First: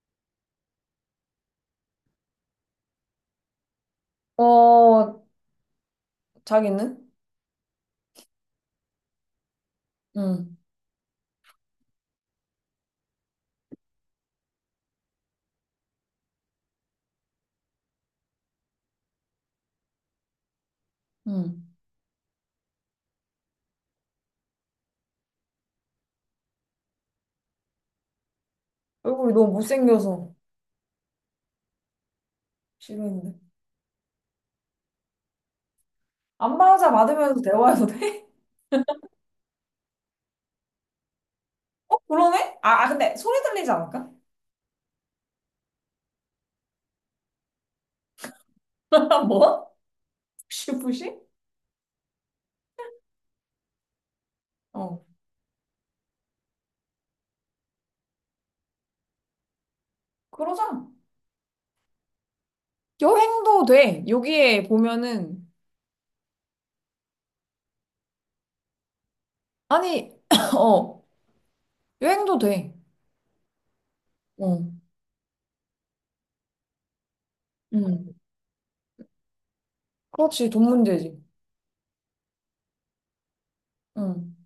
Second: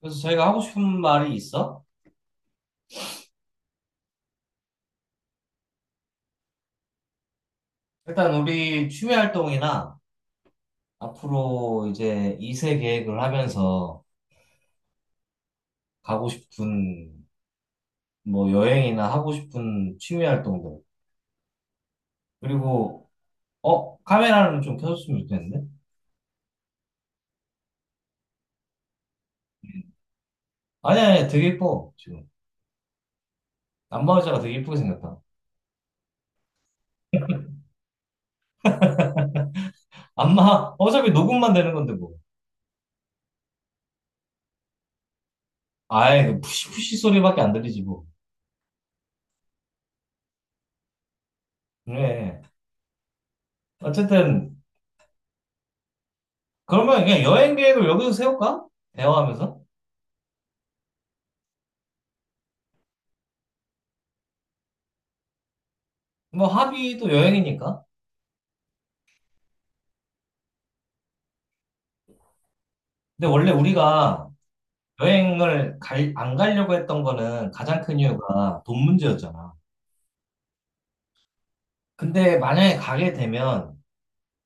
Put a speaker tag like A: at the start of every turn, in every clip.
A: 그래서 저희가 하고 싶은 말이 있어?
B: 어, 자기는?
A: 일단 우리 취미 활동이나
B: 응,
A: 앞으로 이제 2세 계획을 하면서 가고 싶은 뭐 여행이나 하고 싶은 취미 활동들.
B: 응.
A: 그리고 어? 카메라는 좀 켜줬으면 좋겠는데?
B: 얼굴이 너무 못생겨서
A: 아니 아니 되게 예뻐 지금.
B: 싫어했는데.
A: 안마 의자가 되게 예쁘게 생겼다.
B: 안마자 받으면서 대화해도 돼?
A: 안마 어차피 녹음만 되는 건데
B: 어,
A: 뭐.
B: 그러네? 근데 소리 들리지 않을까?
A: 아이 그 푸시푸시 소리밖에 안 들리지 뭐.
B: 뭐? 푸시푸시?
A: 그래. 어쨌든
B: 어,
A: 그러면 그냥 여행 계획을 여기서 세울까? 대화하면서?
B: 그러자. 여행도 돼. 여기에 보면은,
A: 뭐 합의도 여행이니까.
B: 아니, 어, 여행도 돼.
A: 근데 원래 우리가
B: 어,
A: 여행을 갈, 안 가려고 했던 거는 가장 큰
B: 응,
A: 이유가 돈 문제였잖아.
B: 그렇지, 돈 문제지.
A: 근데 만약에 가게 되면
B: 응.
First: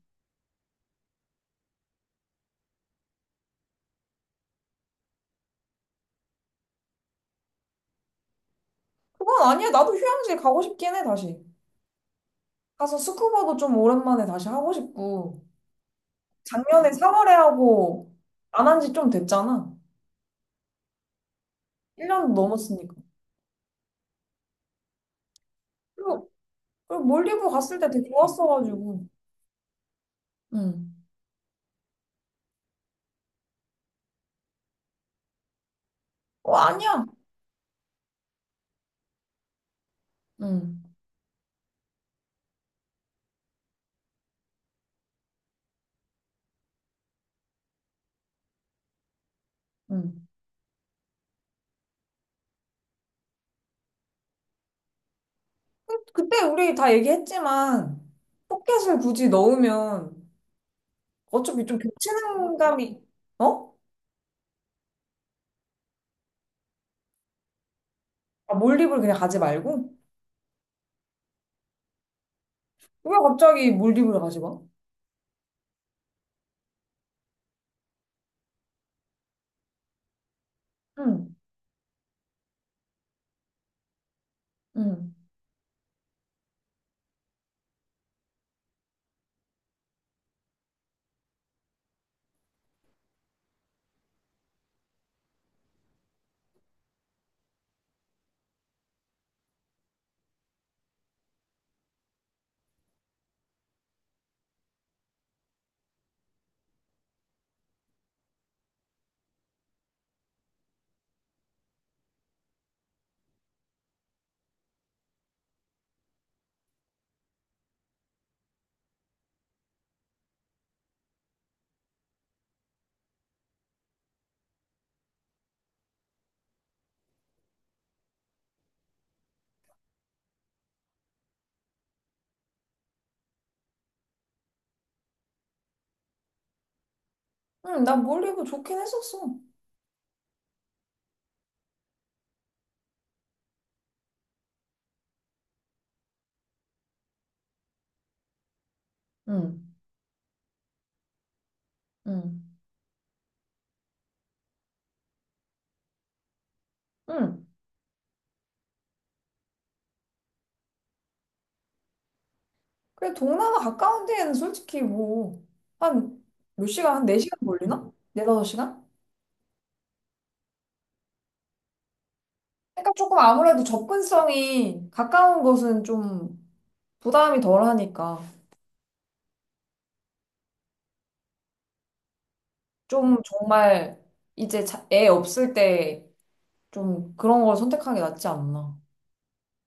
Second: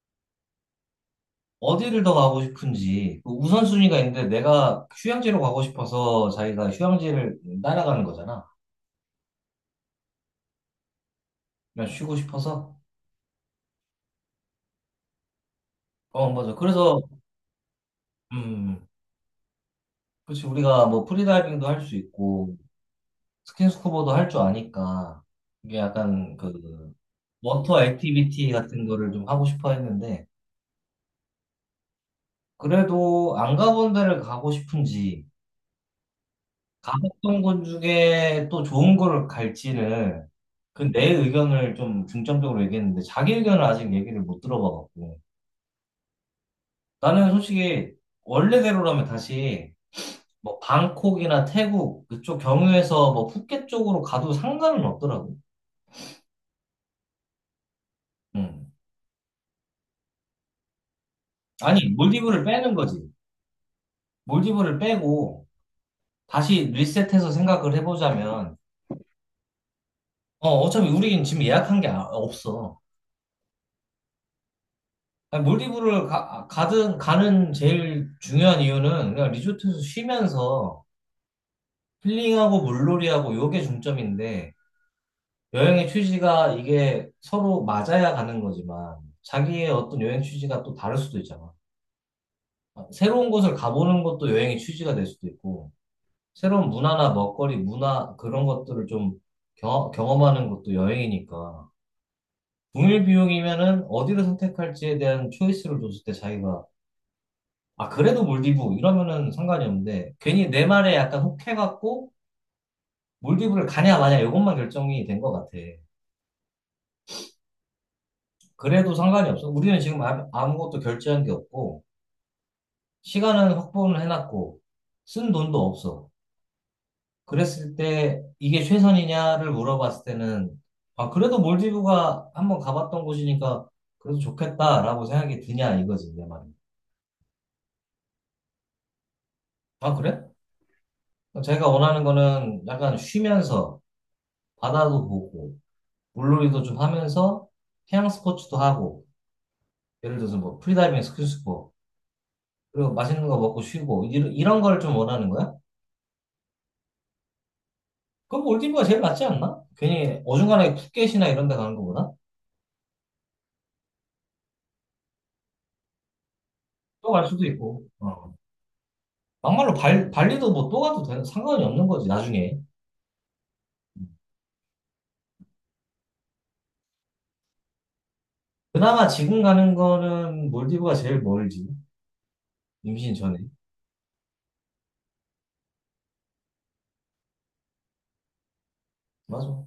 A: 어디를 더 가고 싶은지 그 우선순위가 있는데 내가 휴양지로 가고 싶어서 자기가 휴양지를 따라가는 거잖아.
B: 그건 아니야. 나도 휴양지 가고 싶긴 해, 다시.
A: 그냥 쉬고 싶어서.
B: 가서 스쿠버도 좀 오랜만에 다시 하고 싶고.
A: 어, 맞아.
B: 작년에
A: 그래서,
B: 4월에 하고 안 한
A: 음,
B: 지 좀 됐잖아.
A: 그렇지. 우리가 뭐 프리다이빙도 할 수
B: 1년
A: 있고
B: 넘었으니까.
A: 스킨스쿠버도 할 줄 아니까 이게
B: 그리고,
A: 약간 그
B: 그리고 몰디브 갔을
A: 워터
B: 때 되게
A: 액티비티 같은
B: 좋았어가지고.
A: 거를 좀 하고 싶어 했는데
B: 응.
A: 그래도 안 가본 데를 가고 싶은지,
B: 어, 아니야.
A: 가봤던 곳 중에 또 좋은 거를 갈지는,
B: 응.
A: 그 내 의견을 좀 중점적으로 얘기했는데, 자기 의견을 아직 얘기를 못 들어봐갖고. 나는 솔직히, 원래대로라면 다시,
B: 응.
A: 뭐, 방콕이나 태국, 그쪽 경유해서 뭐, 푸켓 쪽으로 가도 상관은 없더라고.
B: 그때 우리 다 얘기했지만
A: 음.
B: 포켓을 굳이 넣으면 어차피 좀
A: 아니, 몰디브를
B: 겹치는
A: 빼는
B: 감이.
A: 거지.
B: 어?
A: 몰디브를 빼고, 다시 리셋해서 생각을
B: 아,
A: 해보자면,
B: 몰디브를 그냥 가지 말고?
A: 어, 어차피 우리는 지금 예약한 게 없어.
B: 왜 갑자기 몰디브를 가지 마?
A: 아니, 몰디브를 가든 가는 제일 중요한 이유는 그냥 리조트에서 쉬면서
B: 응.
A: 힐링하고 물놀이하고 요게 중점인데
B: 응.
A: 여행의 취지가 이게 서로 맞아야 가는 거지만 자기의 어떤 여행 취지가 또 다를 수도 있잖아. 아, 새로운 곳을 가보는 것도 여행의 취지가 될 수도 있고 새로운 문화나 먹거리, 문화 그런 것들을 좀 경, 경험하는 것도 여행이니까 동일 비용이면은 어디를 선택할지에 대한 초이스를 줬을 때 자기가 아, 그래도 몰디브 이러면은 상관이 없는데 괜히 내 말에 약간 혹해갖고 몰디브를 가냐 마냐 이것만 결정이 된 것 같아. 그래도 상관이 없어. 우리는 지금 아무것도 결제한 게 없고 시간은 확보는 해놨고 쓴 돈도 없어. 그랬을 때 이게 최선이냐를 물어봤을 때는 아, 그래도 몰디브가 한번 가봤던 곳이니까 그래도 좋겠다라고 생각이 드냐 이거지 내 말은.
B: 응, 난 몰디브 좋긴 했었어.
A: 아, 그래? 자기가 원하는 거는 약간 쉬면서 바다도 보고 물놀이도 좀 하면서 해양 스포츠도 하고
B: 응.
A: 예를 들어서 뭐 프리다이빙, 스킨스쿠버
B: 응.
A: 그리고 맛있는 거 먹고 쉬고 이런, 이런 걸 좀 원하는 거야?
B: 응.
A: 그럼 몰디브가 제일 낫지 않나? 괜히 어중간하게 푸켓이나 이런 데 가는 거보다
B: 그래, 동남아 가까운 데에는 솔직히 뭐, 한 몇 시간, 한
A: 또 갈
B: 4시간
A: 수도 있고
B: 걸리나? 4,
A: 어.
B: 5시간?
A: 막말로 발, 발리도 뭐 또 가도 되는, 상관이 없는 거지 나중에.
B: 그러니까 조금 아무래도 접근성이 가까운 곳은 좀 부담이 덜 하니까.
A: 그나마 지금 가는 거는 몰디브가 제일 멀지. 임신
B: 좀
A: 전에.
B: 정말 이제 애 없을 때 좀 그런 걸 선택하는 게 낫지 않나.
A: 맞아.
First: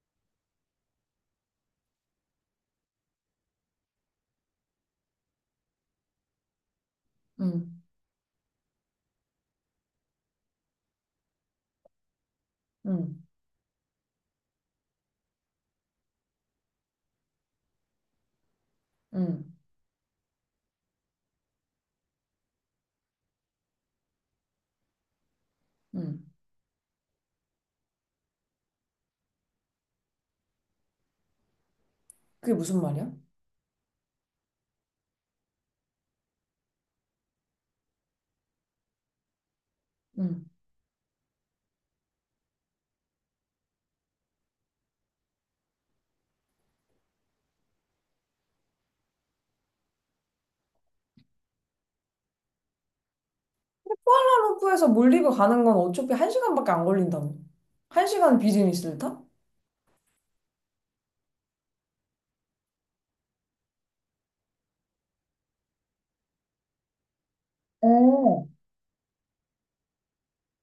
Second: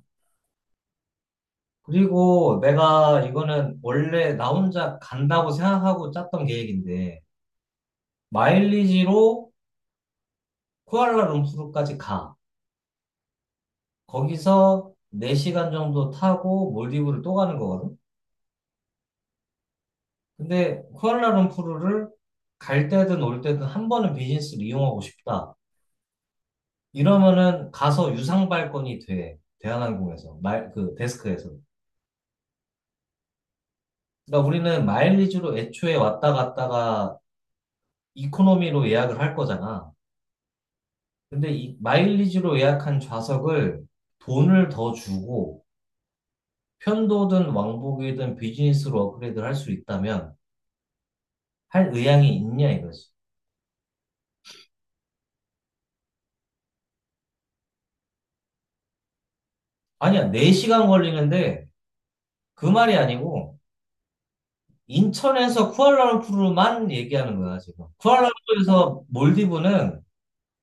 A: 그리고 내가 이거는 원래 나 혼자 간다고 생각하고 짰던 계획인데
B: 응,
A: 마일리지로 쿠알라룸푸르까지 가.
B: 응,
A: 거기서 4시간 정도 타고 몰디브를 또 가는 거거든.
B: 응,
A: 근데 쿠알라룸푸르를 갈 때든 올 때든 한 번은 비즈니스를 이용하고 싶다.
B: 응.
A: 이러면은 가서 유상 발권이 돼. 대한항공에서 말 그 데스크에서.
B: 그게 무슨 말이야?
A: 그러니까 우리는 마일리지로 애초에 왔다 갔다가 이코노미로 예약을 할 거잖아.
B: 응.
A: 근데 이 마일리지로 예약한 좌석을 돈을 더 주고 편도든 왕복이든 비즈니스로 업그레이드를 할 수 있다면 할 의향이 있냐 이거지.
B: 쿠알라룸푸르에서 몰디브 가는 건 어차피 한 시간밖에 안 걸린다며. 한 시간 비즈니스를 타?
A: 아니야, 4시간 걸리는데 그 말이 아니고 인천에서 쿠알라룸푸르만 얘기하는 거야, 지금.
B: 어.
A: 쿠알라룸푸르에서 몰디브는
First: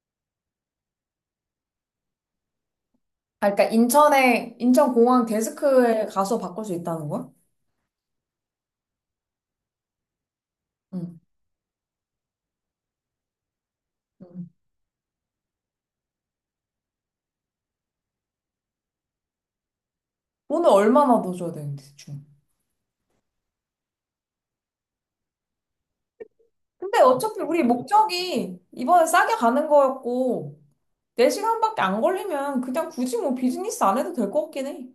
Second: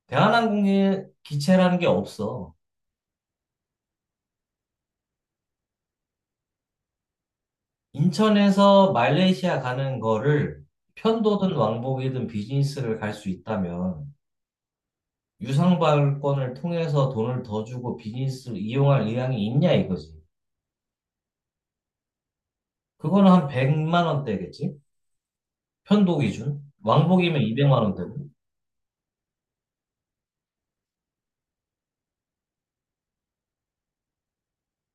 A: 대한항공의 기체라는 게 없어.
B: 아, 그러니까 인천에 인천공항 데스크에 가서 바꿀 수 있다는 거야?
A: 인천에서 말레이시아 가는 거를
B: 응.
A: 편도든 왕복이든 비즈니스를 갈 수 있다면
B: 응.
A: 유상발권을 통해서 돈을 더 주고 비즈니스를 이용할 의향이 있냐 이거지.
B: 돈을 얼마나 더 줘야 되는데 대충?
A: 그거는 한 100만 원대겠지? 편도 기준.
B: 근데 어차피
A: 왕복이면
B: 우리
A: 200만 원대고.
B: 목적이 이번에 싸게 가는 거였고 4시간밖에 안 걸리면 그냥 굳이 뭐 비즈니스 안 해도 될 것 같긴 해.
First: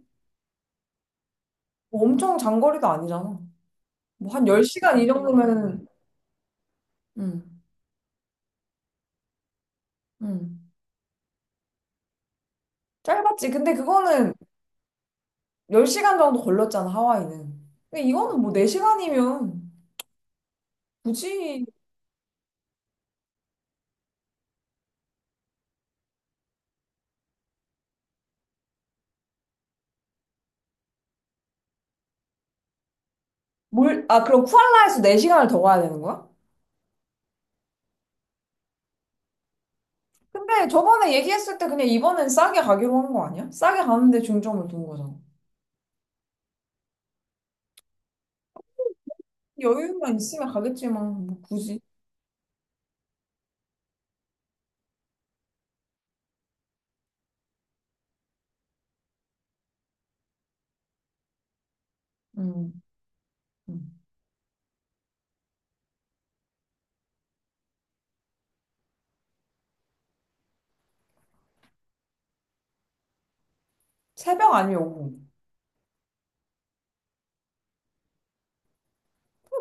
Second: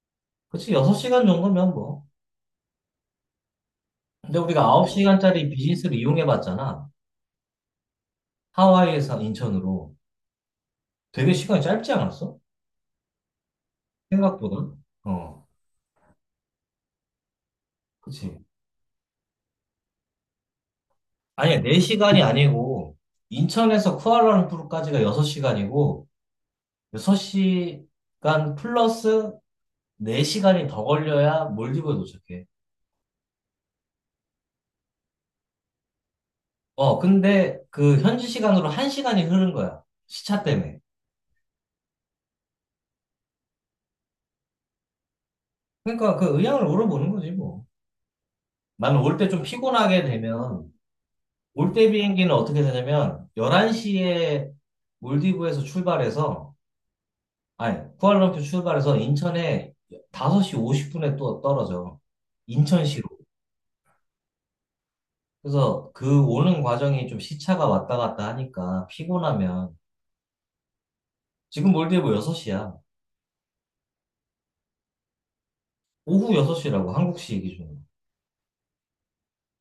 A: 그치, 6시간 정도면
B: 뭐
A: 뭐.
B: 엄청 장거리도 아니잖아. 뭐
A: 근데
B: 한
A: 우리가
B: 10시간 이
A: 9시간짜리
B: 정도면은.
A: 비즈니스를 이용해 봤잖아.
B: 응.
A: 하와이에서 인천으로.
B: 응.
A: 되게 시간이 짧지 않았어?
B: 짧았지. 근데 그거는
A: 생각보다. 어,
B: 10시간 정도 걸렸잖아, 하와이는. 근데 이거는
A: 그치.
B: 뭐 4시간이면
A: 아니야,
B: 굳이.
A: 4시간이 아니고, 인천에서 쿠알라룸푸르까지가 6시간이고, 6시간 플러스 4시간이 더 걸려야 몰디브에 도착해.
B: 뭘, 아, 그럼 쿠알라에서 4시간을 더 가야 되는 거야?
A: 어, 근데 그 현지 시간으로 1시간이 흐른 거야. 시차
B: 근데
A: 때문에.
B: 저번에 얘기했을 때 그냥 이번엔 싸게 가기로 한 거 아니야? 싸게 가는데 중점을 둔 거잖아.
A: 그러니까 그 의향을 물어보는 거지, 뭐. 나는 올 때 좀 피곤하게
B: 여유만 있으면
A: 되면,
B: 가겠지만, 뭐
A: 올
B: 굳이.
A: 때 비행기는 어떻게 되냐면 11시에 몰디브에서 출발해서 아니 쿠알라룸푸르 출발해서 인천에 5시 50분에 또 떨어져.
B: 음,
A: 인천시로.
B: 음.
A: 그래서 그 오는 과정이 좀 시차가 왔다 갔다 하니까 피곤하면 지금 몰디브 6시야.
B: 새벽 아니면 오후.
A: 오후 6시라고 한국시 기준으로.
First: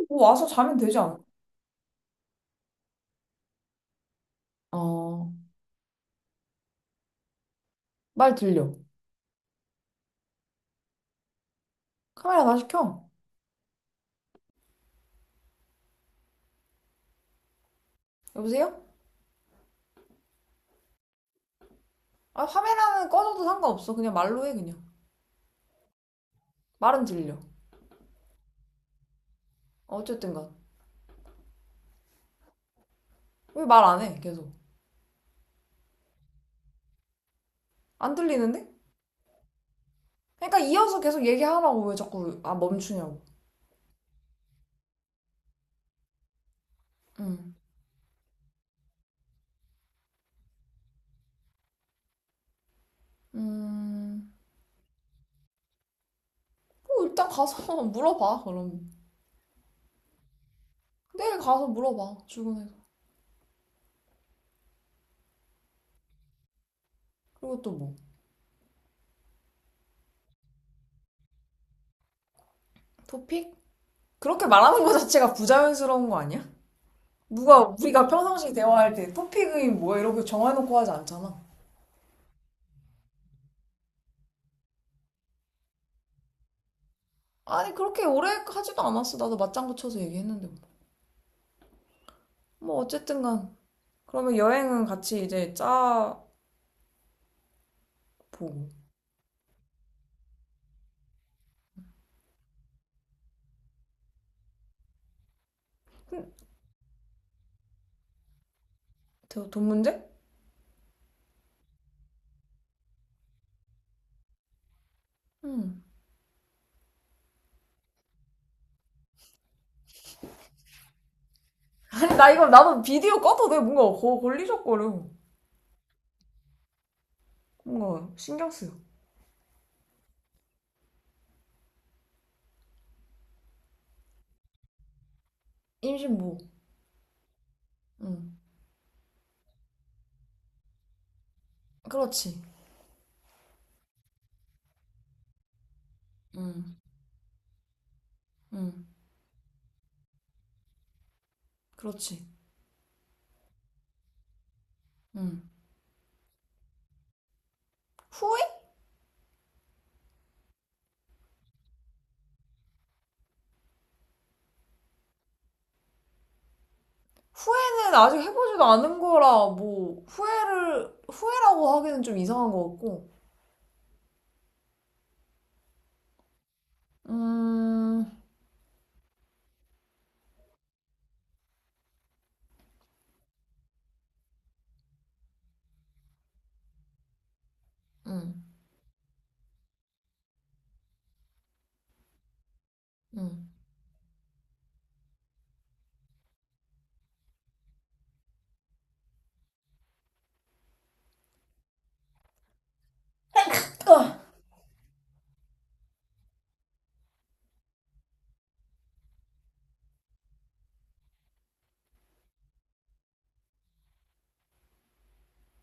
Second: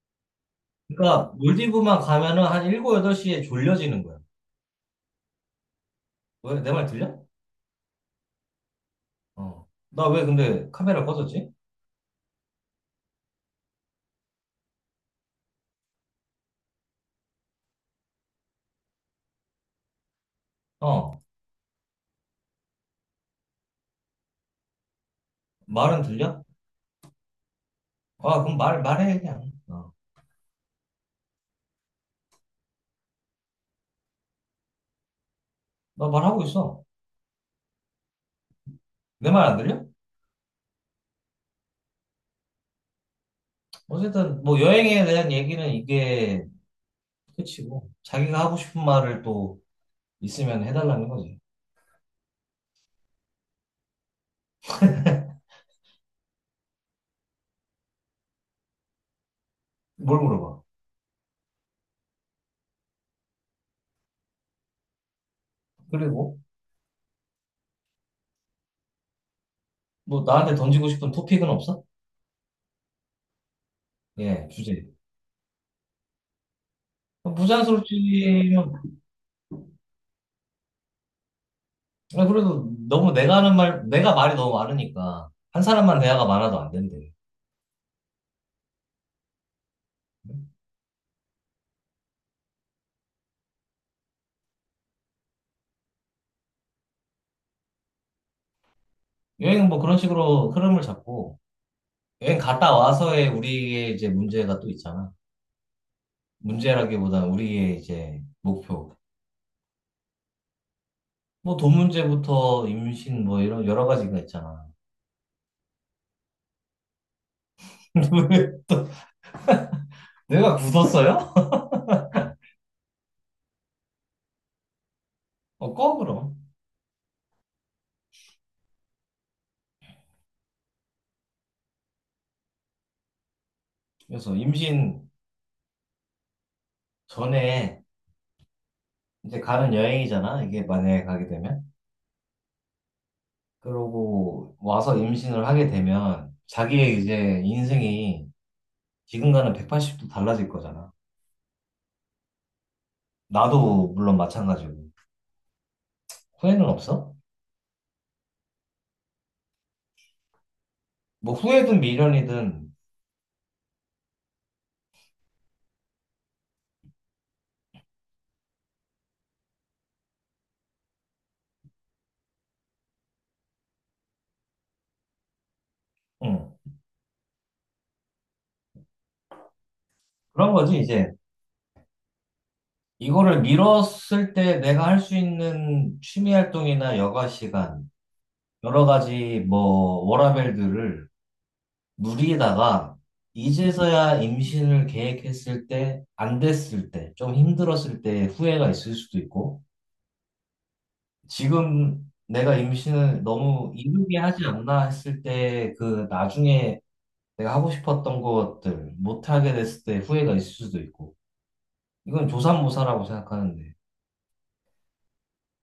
B: 뭐 와서 자면 되지 않아?
A: 그러니까 몰디브만 가면은 한 7, 8시에 졸려지는 거야.
B: 어,
A: 왜? 내 말 들려?
B: 말 들려.
A: 어. 나 왜 근데 카메라 꺼졌지?
B: 카메라 다시 켜. 여보세요?
A: 어.
B: 아, 카메라는 꺼져도 상관없어. 그냥 말로 해, 그냥.
A: 말은 들려?
B: 말은 들려.
A: 아, 그럼 말해, 그냥. 어.
B: 어, 어쨌든 간. 왜 말 안 해, 계속.
A: 나 말하고 있어.
B: 안 들리는데?
A: 내 말 안 들려?
B: 그러니까 이어서 계속 얘기하라고. 왜 자꾸, 아, 멈추냐고.
A: 어쨌든 뭐 여행에 대한 얘기는 이게
B: 음.
A: 끝이고 자기가 하고 싶은 말을 또 있으면 해달라는 거지.
B: 음, 뭐 일단 가서 물어봐, 그럼.
A: 뭘 물어봐.
B: 내일 가서 물어봐 출근해서.
A: 그리고
B: 그리고 또 뭐.
A: 뭐 나한테 던지고 싶은 토픽은 없어?
B: 토픽? 그렇게
A: 예,
B: 말하는
A: 주제.
B: 거 자체가 부자연스러운 거 아니야?
A: 부자
B: 누가
A: 연스럽지
B: 우리가 평상시
A: 면
B: 대화할 때 토픽이 뭐야 이렇게 정해놓고 하지 않잖아.
A: 아, 그래도 너무 내가 하는 말 내가 말이 너무 많으니까 한 사람만 대화가 많아도 안 된대.
B: 아니, 그렇게 오래 하지도 않았어. 나도 맞장구 쳐서 얘기했는데 뭐. 뭐 어쨌든 간, 그러면 여행은 같이 이제 짜보고.
A: 여행은 뭐 그런 식으로 흐름을 잡고 여행 갔다 와서의 우리의 이제 문제가 또 있잖아.
B: 음,
A: 문제라기보다는 우리의 이제 목표.
B: 돈 문제?
A: 뭐 돈 문제부터 임신 뭐 이런 여러 가지가 있잖아.
B: 응.
A: 왜 또 내가 굳었어요?
B: 아니, 나 이거 나도 비디오 꺼도 돼. 뭔가 걸리적거려.
A: 어, 꺼 그럼.
B: 뭔가 신경 쓰여.
A: 그래서 임신
B: 임신 뭐?
A: 전에
B: 응.
A: 이제 가는 여행이잖아. 이게 만약에 가게 되면.
B: 그렇지.
A: 그러고 와서 임신을 하게 되면 자기의 이제 인생이
B: 응응.
A: 지금과는 180도 달라질 거잖아.
B: 그렇지.
A: 나도 물론 마찬가지고.
B: 응.
A: 후회는 없어?
B: 후회?
A: 뭐 후회든 미련이든
B: 후회는 아직 해보지도 않은 거라 뭐 후회를 후회라고 하기는 좀 이상한 것 같고.
A: 응.
B: 음,
A: 그런 거지 이제. 이거를 미뤘을 때 내가 할 수 있는 취미 활동이나 여가 시간
B: 음,
A: 여러 가지 뭐 워라밸들을 누리다가
B: 음,
A: 이제서야 임신을 계획했을 때, 안 됐을 때, 좀 힘들었을 때 후회가 있을 수도 있고, 지금 내가 임신을 너무 이르게 하지 않나 했을 때 그 나중에 내가 하고 싶었던 것들 못하게 됐을 때 후회가 있을 수도 있고, 이건 조삼모사라고 생각하는데,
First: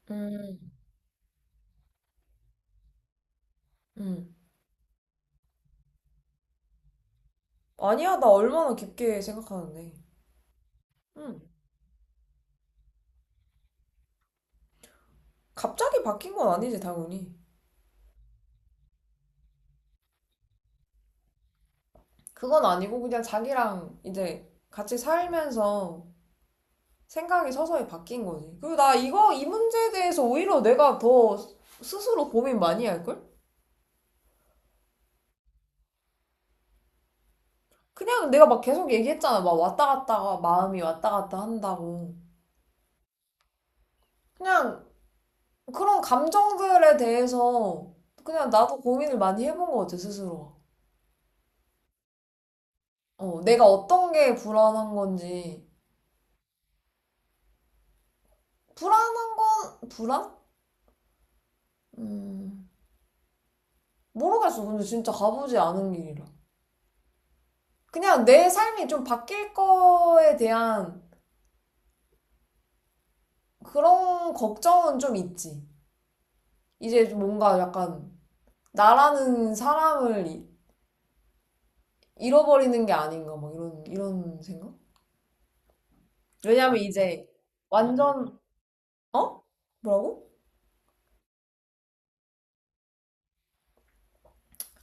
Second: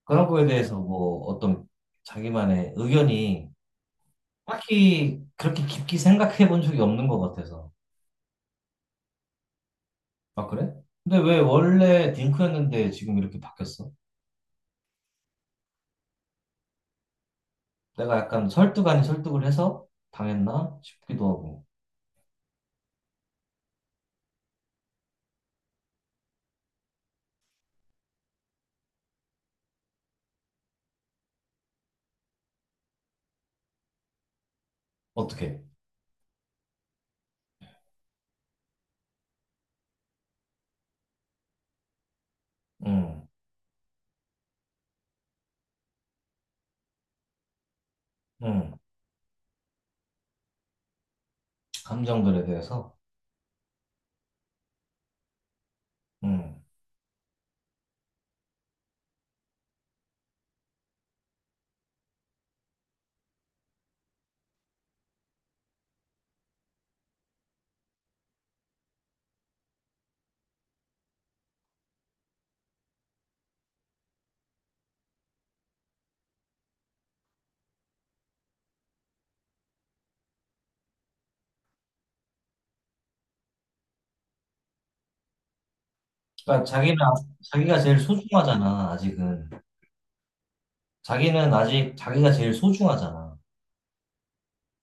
A: 그런 거에
B: 음,
A: 대해서 뭐 어떤 자기만의 의견이
B: 음.
A: 딱히 그렇게 깊게 생각해 본 적이 없는 것 같아서.
B: 아니야, 나 얼마나 깊게 생각하는데.
A: 아, 그래? 근데 왜
B: 음.
A: 원래 딩크였는데 지금 이렇게 바뀌었어?
B: 갑자기 바뀐 건 아니지 당연히.
A: 내가 약간 설득 아닌 설득을 해서 당했나 싶기도 하고.
B: 그건 아니고 그냥 자기랑 이제 같이 살면서 생각이 서서히 바뀐 거지. 그리고 나 이거 이 문제에 대해서 오히려 내가 더 스스로 고민 많이 할걸?
A: 어떻게?
B: 그냥 내가 막 계속 얘기했잖아. 막 왔다 갔다가 마음이 왔다 갔다 한다고.
A: 음,
B: 그냥 그런 감정들에 대해서 그냥
A: 음,
B: 나도 고민을 많이 해본 것 같아, 스스로.
A: 감정들에 대해서.
B: 어, 내가 어떤 게 불안한 건지.
A: 음.
B: 불안한 건, 불안? 음, 모르겠어. 근데 진짜 가보지 않은 길이라. 그냥 내 삶이 좀 바뀔 거에 대한 그런 걱정은 좀 있지. 이제 좀 뭔가 약간 나라는 사람을 잃어버리는 게 아닌가, 막 이런 생각?
A: 그러니까
B: 왜냐면
A: 자기는,
B: 이제
A: 자기가 제일
B: 완전,
A: 소중하잖아,
B: 어?
A: 아직은.
B: 뭐라고?
A: 자기는 아직 자기가 제일 소중하잖아.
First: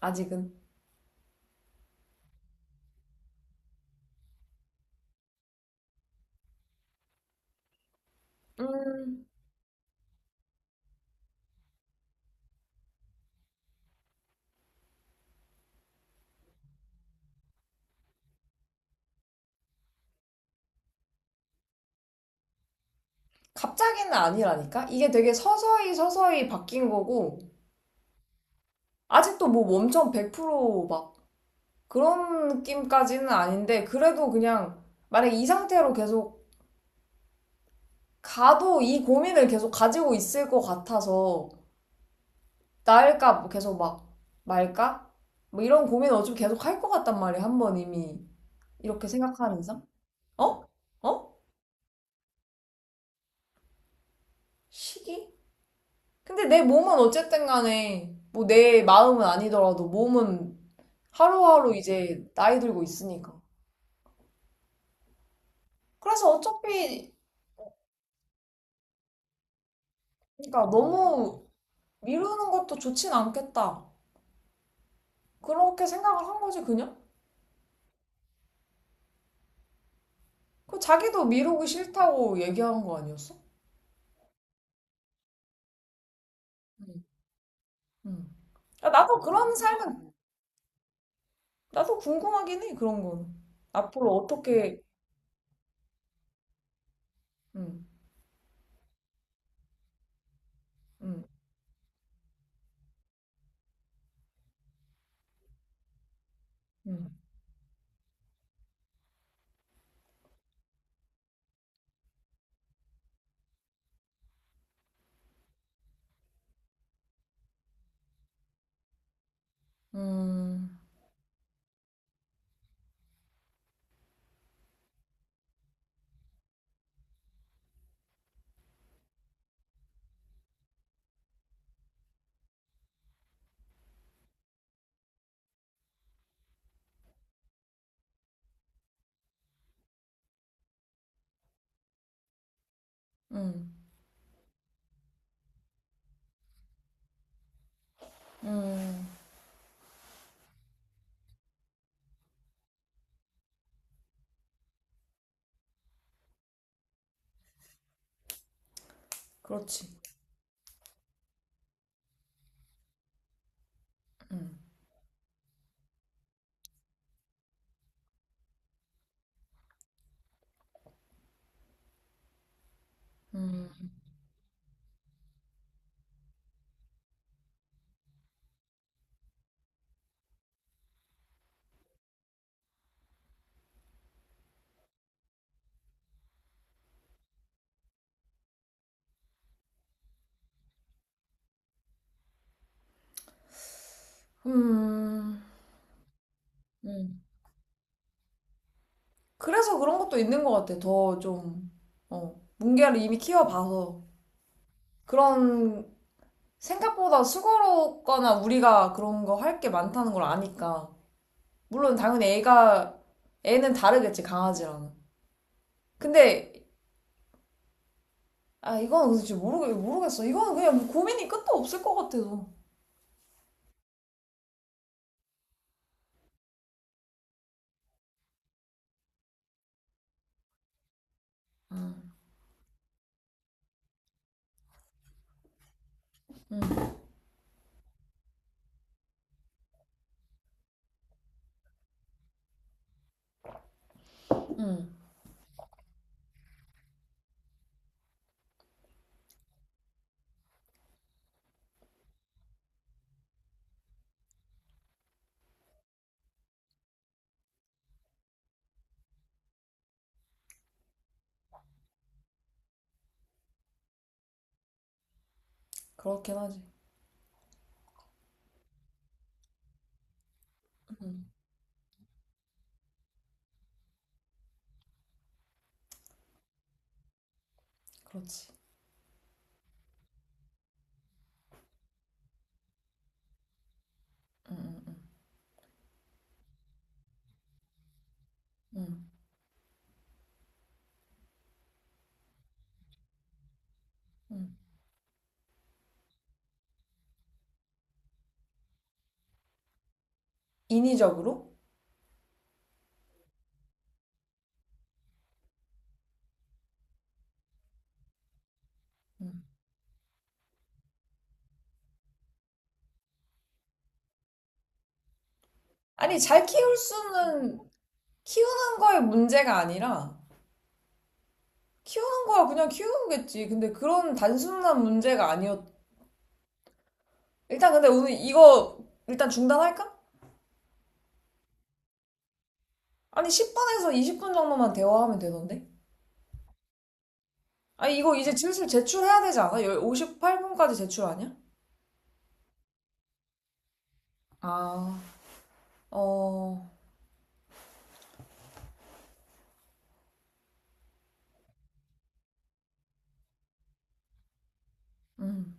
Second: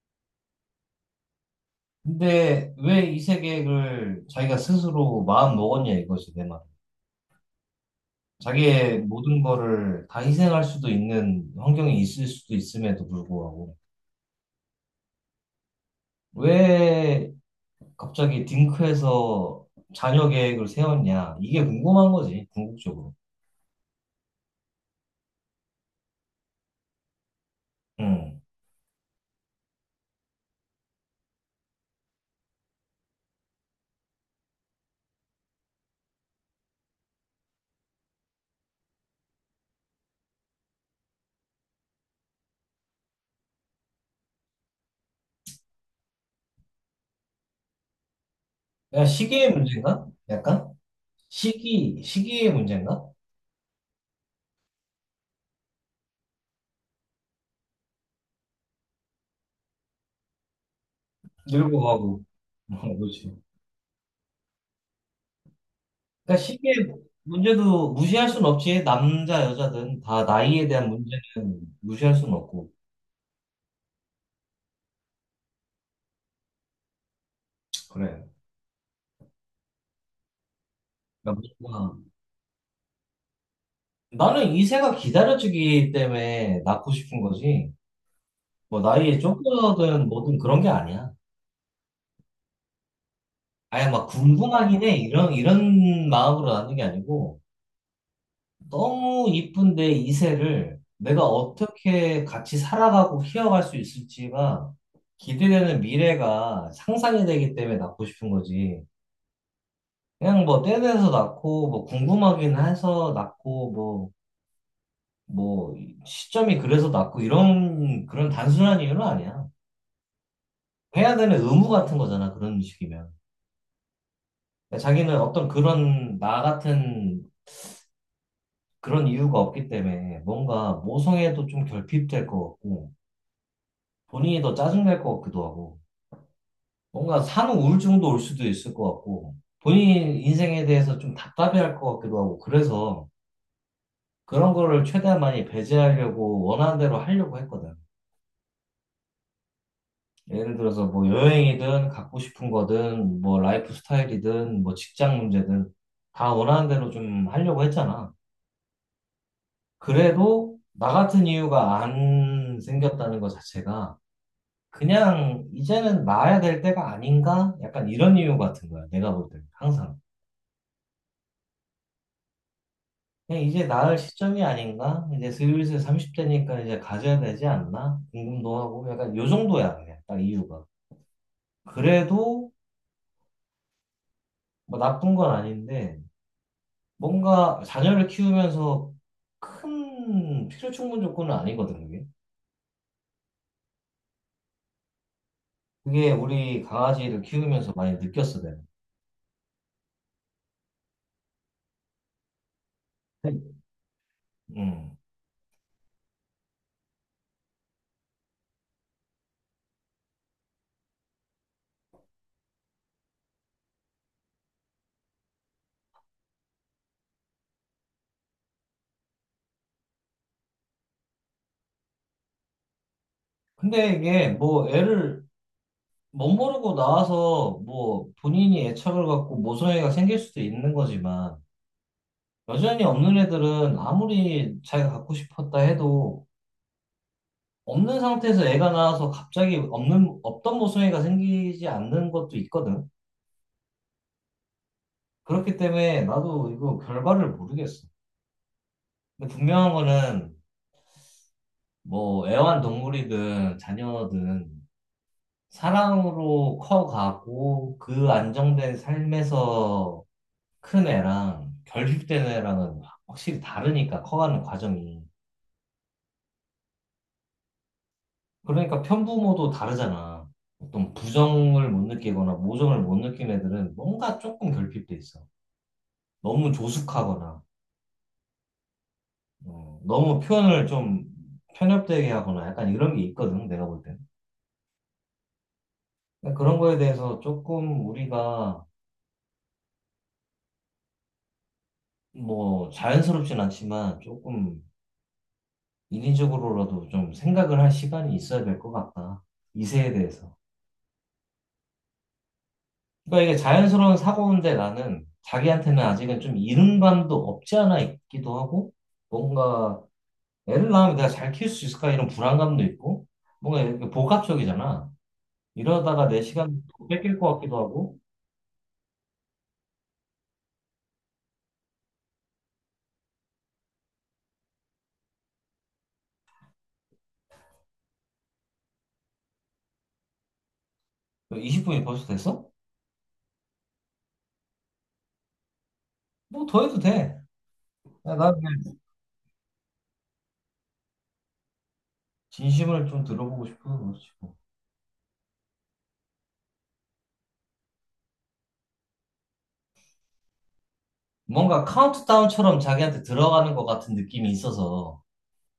B: 아직은.
A: 근데 왜 이 세계를 자기가 스스로 마음 먹었냐 이거지, 내 말. 자기의
B: 음,
A: 모든 거를 다 희생할 수도 있는 환경이 있을 수도 있음에도 불구하고. 왜 갑자기 딩크에서 자녀 계획을 세웠냐? 이게 궁금한 거지, 궁극적으로.
B: 갑자기는 아니라니까? 이게 되게 서서히 서서히 바뀐 거고,
A: 음.
B: 아직도 뭐 엄청 100%막 그런 느낌까지는 아닌데, 그래도 그냥 만약에 이 상태로 계속 가도 이 고민을 계속 가지고 있을 것 같아서, 나을까, 뭐 계속 막 말까? 뭐 이런 고민을 어차피 계속 할 것 같단 말이야, 한 번 이미.
A: 그냥
B: 이렇게
A: 시기의
B: 생각하는 이상?
A: 문제인가?
B: 어?
A: 약간?
B: 어?
A: 시기의 문제인가?
B: 시기? 근데 내 몸은 어쨌든 간에, 뭐 내 마음은 아니더라도 몸은 하루하루
A: 늙고 가고.
B: 이제 나이 들고
A: 어, 그렇지.
B: 있으니까. 그래서
A: 그러니까 시기의
B: 어차피,
A: 문제도 무시할 순 없지. 남자, 여자든 다
B: 그러니까
A: 나이에 대한
B: 너무
A: 문제는 무시할 순
B: 미루는
A: 없고.
B: 것도 좋진 않겠다. 그렇게 생각을 한 거지, 그냥?
A: 그래.
B: 그 자기도
A: 그러니까
B: 미루기
A: 무조건.
B: 싫다고 얘기한 거 아니었어?
A: 나는 이 새가 기다려주기 때문에 낳고
B: 응.
A: 싶은 거지.
B: 응.
A: 뭐
B: 야,
A: 나이에
B: 나도 그런
A: 쫓겨든
B: 삶은,
A: 뭐든 그런 게 아니야.
B: 나도 궁금하긴 해, 그런 건.
A: 아예 막
B: 앞으로 어떻게,
A: 궁금하긴 해. 이런, 이런 마음으로 낳는 게 아니고,
B: 응,
A: 너무 이쁜 내 이세를 내가
B: 응,
A: 어떻게 같이 살아가고 키워갈 수 있을지가 기대되는 미래가
B: 응,
A: 상상이 되기 때문에 낳고 싶은 거지. 그냥 뭐 떼내서 낳고, 뭐 궁금하긴 해서 낳고, 뭐, 뭐, 시점이 그래서 낳고, 이런, 그런 단순한 이유는 아니야.
B: 음,
A: 해야 되는 의무 같은 거잖아, 그런 식이면. 그러니까 자기는 어떤 그런 나 같은 그런 이유가 없기 때문에 뭔가 모성애도 좀 결핍될 것 같고 본인이 더 짜증날 것 같기도 하고 뭔가 산후 우울증도 올 수도 있을 것 같고 본인 인생에 대해서 좀 답답해할 것 같기도 하고 그래서
B: 음,
A: 그런 거를 최대한 많이 배제하려고 원하는 대로 하려고 했거든.
B: 음,
A: 예를 들어서 뭐 여행이든 갖고 싶은 거든 뭐 라이프 스타일이든 뭐 직장 문제든 다 원하는 대로 좀 하려고 했잖아.
B: 그렇지.
A: 그래도 나 같은 이유가 안 생겼다는 것 자체가
B: 음,
A: 그냥 이제는 나아야 될 때가 아닌가? 약간 이런 이유 같은 거야. 내가 볼 때. 항상. 그냥 이제
B: 음,
A: 나을 시점이 아닌가? 이제 슬슬 30대니까 이제 가져야 되지 않나? 궁금도 하고 약간 요 정도야. 그냥 딱 이유가. 그래도 뭐 나쁜 건 아닌데 뭔가 자녀를 키우면서 큰 필요 충분 조건은 아니거든, 그게.
B: 음,
A: 그게 우리
B: 음.
A: 강아지를 키우면서 많이 느꼈어, 내가.
B: 그래서 그런 것도 있는 것 같아. 더 좀, 어, 뭉게를 이미 키워봐서.
A: 음.
B: 그런, 생각보다 수고롭거나 우리가 그런 거 할 게 많다는 걸 아니까. 물론 당연히 애가, 애는 다르겠지, 강아지랑은. 근데, 아, 이건 도대체 모르겠어. 이건 그냥 뭐 고민이 끝도 없을 것 같아서.
A: 근데 이게 뭐 애를 멋모르고 나와서 뭐 본인이 애착을 갖고 모성애가 생길 수도 있는 거지만 여전히 없는 애들은 아무리 자기가 갖고 싶었다 해도 없는 상태에서 애가 나와서 갑자기 없는 없던 모성애가 생기지 않는 것도 있거든.
B: 음,
A: 그렇기 때문에 나도 이거 결과를 모르겠어. 근데 분명한 거는 뭐 애완동물이든 자녀든 사랑으로 커가고 그 안정된 삶에서 큰 애랑 결핍된 애랑은 확실히 다르니까 커가는 과정이.
B: 그렇긴 하지.
A: 그러니까 편부모도 다르잖아. 어떤
B: 응,
A: 부정을 못 느끼거나 모정을 못 느낀 애들은 뭔가 조금 결핍돼 있어. 너무 조숙하거나,
B: 그렇지.
A: 어, 너무 표현을 좀 편협되게 하거나 약간 이런 게 있거든, 내가 볼 때는.
B: 응응응응.
A: 그러니까 그런 거에 대해서 조금 우리가 뭐 자연스럽진 않지만 조금 인위적으로라도 좀 생각을 할 시간이 있어야 될 것 같다. 이 세에 대해서.
B: 인위적으로?
A: 그러니까 이게 자연스러운 사고인데 나는 자기한테는 아직은 좀 이른감도 없지 않아 있기도 하고
B: 응.
A: 뭔가 애를 낳으면 내가 잘 키울 수 있을까 이런 불안감도 있고 뭔가 이렇게 복합적이잖아. 이러다가
B: 아니,
A: 내
B: 잘
A: 시간
B: 키울
A: 뺏길 것 같기도
B: 수는,
A: 하고
B: 키우는 거에 문제가 아니라, 키우는 거야 그냥 키우겠지. 근데 그런 단순한 문제가 아니었. 일단 근데 오늘 이거 일단 중단할까?
A: 20분이 벌써 됐어?
B: 아니, 10분에서 20분 정도만 대화하면 되던데?
A: 뭐 더 해도 돼.
B: 아니, 이거
A: 야, 나
B: 이제
A: 그냥
B: 슬슬 제출해야 되지 않아? 58분까지 제출 아니야?
A: 진심을 좀 들어보고 싶어서 그렇지. 뭐.
B: 아, 어,
A: 뭔가 카운트다운처럼 자기한테 들어가는 것 같은 느낌이 있어서
B: 음,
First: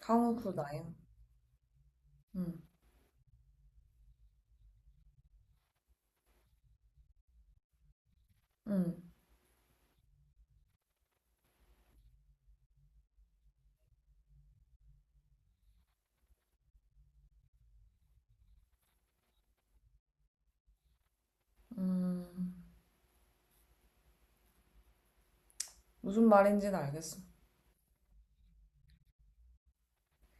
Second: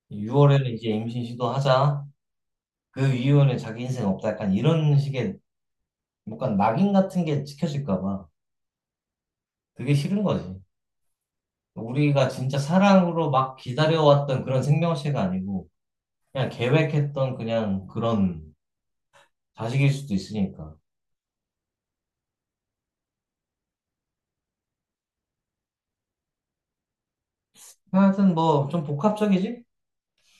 B: 강우프
A: 6월에는 이제
B: 나요.
A: 임신 시도하자.
B: 음,
A: 그 이후에는 자기 인생 없다. 약간 이런 식의 뭔가 낙인 같은 게 찍혀질까 봐.
B: 음,
A: 그게 싫은 거지. 우리가 진짜 사랑으로 막 기다려왔던 그런 생명체가 아니고, 그냥 계획했던 그냥 그런 자식일 수도 있으니까.
B: 음, 무슨 말인지는 알겠어.
A: 하여튼 뭐, 좀 복합적이지?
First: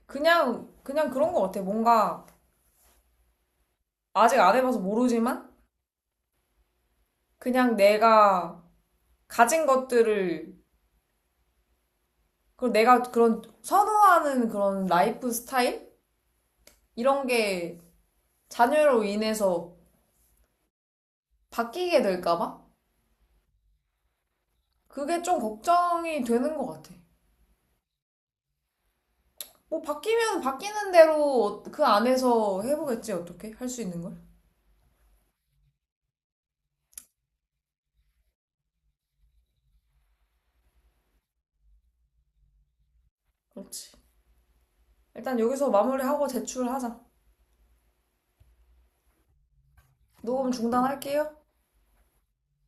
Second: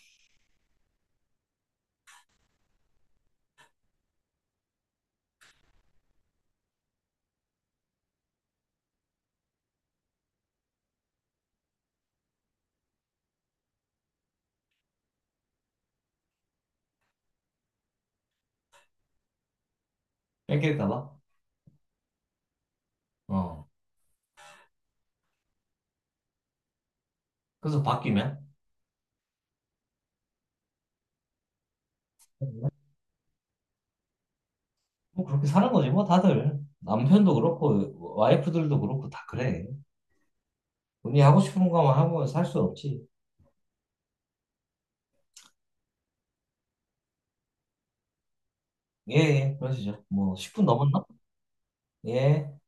B: 그냥 그런 것 같아. 뭔가 아직 안 해봐서 모르지만 그냥 내가 가진 것들을, 그리고 내가 그런 선호하는 그런 라이프 스타일? 이런 게 자녀로 인해서
A: 뺏길까 봐.
B: 바뀌게 될까봐?
A: 어.
B: 그게 좀 걱정이 되는 것 같아.
A: 그래서 바뀌면?
B: 뭐 바뀌면 바뀌는 대로 그 안에서 해보겠지, 어떻게? 할 수 있는 걸?
A: 뭐 그렇게 사는 거지, 뭐 다들. 남편도 그렇고, 와이프들도 그렇고, 다 그래. 본인이 하고 싶은 거만 하고 살 수 없지.
B: 그렇지. 일단 여기서 마무리하고 제출하자.
A: 예, 예, 그러시죠. 뭐,
B: 녹음
A: 10분 넘었나?
B: 중단할게요.
A: 예.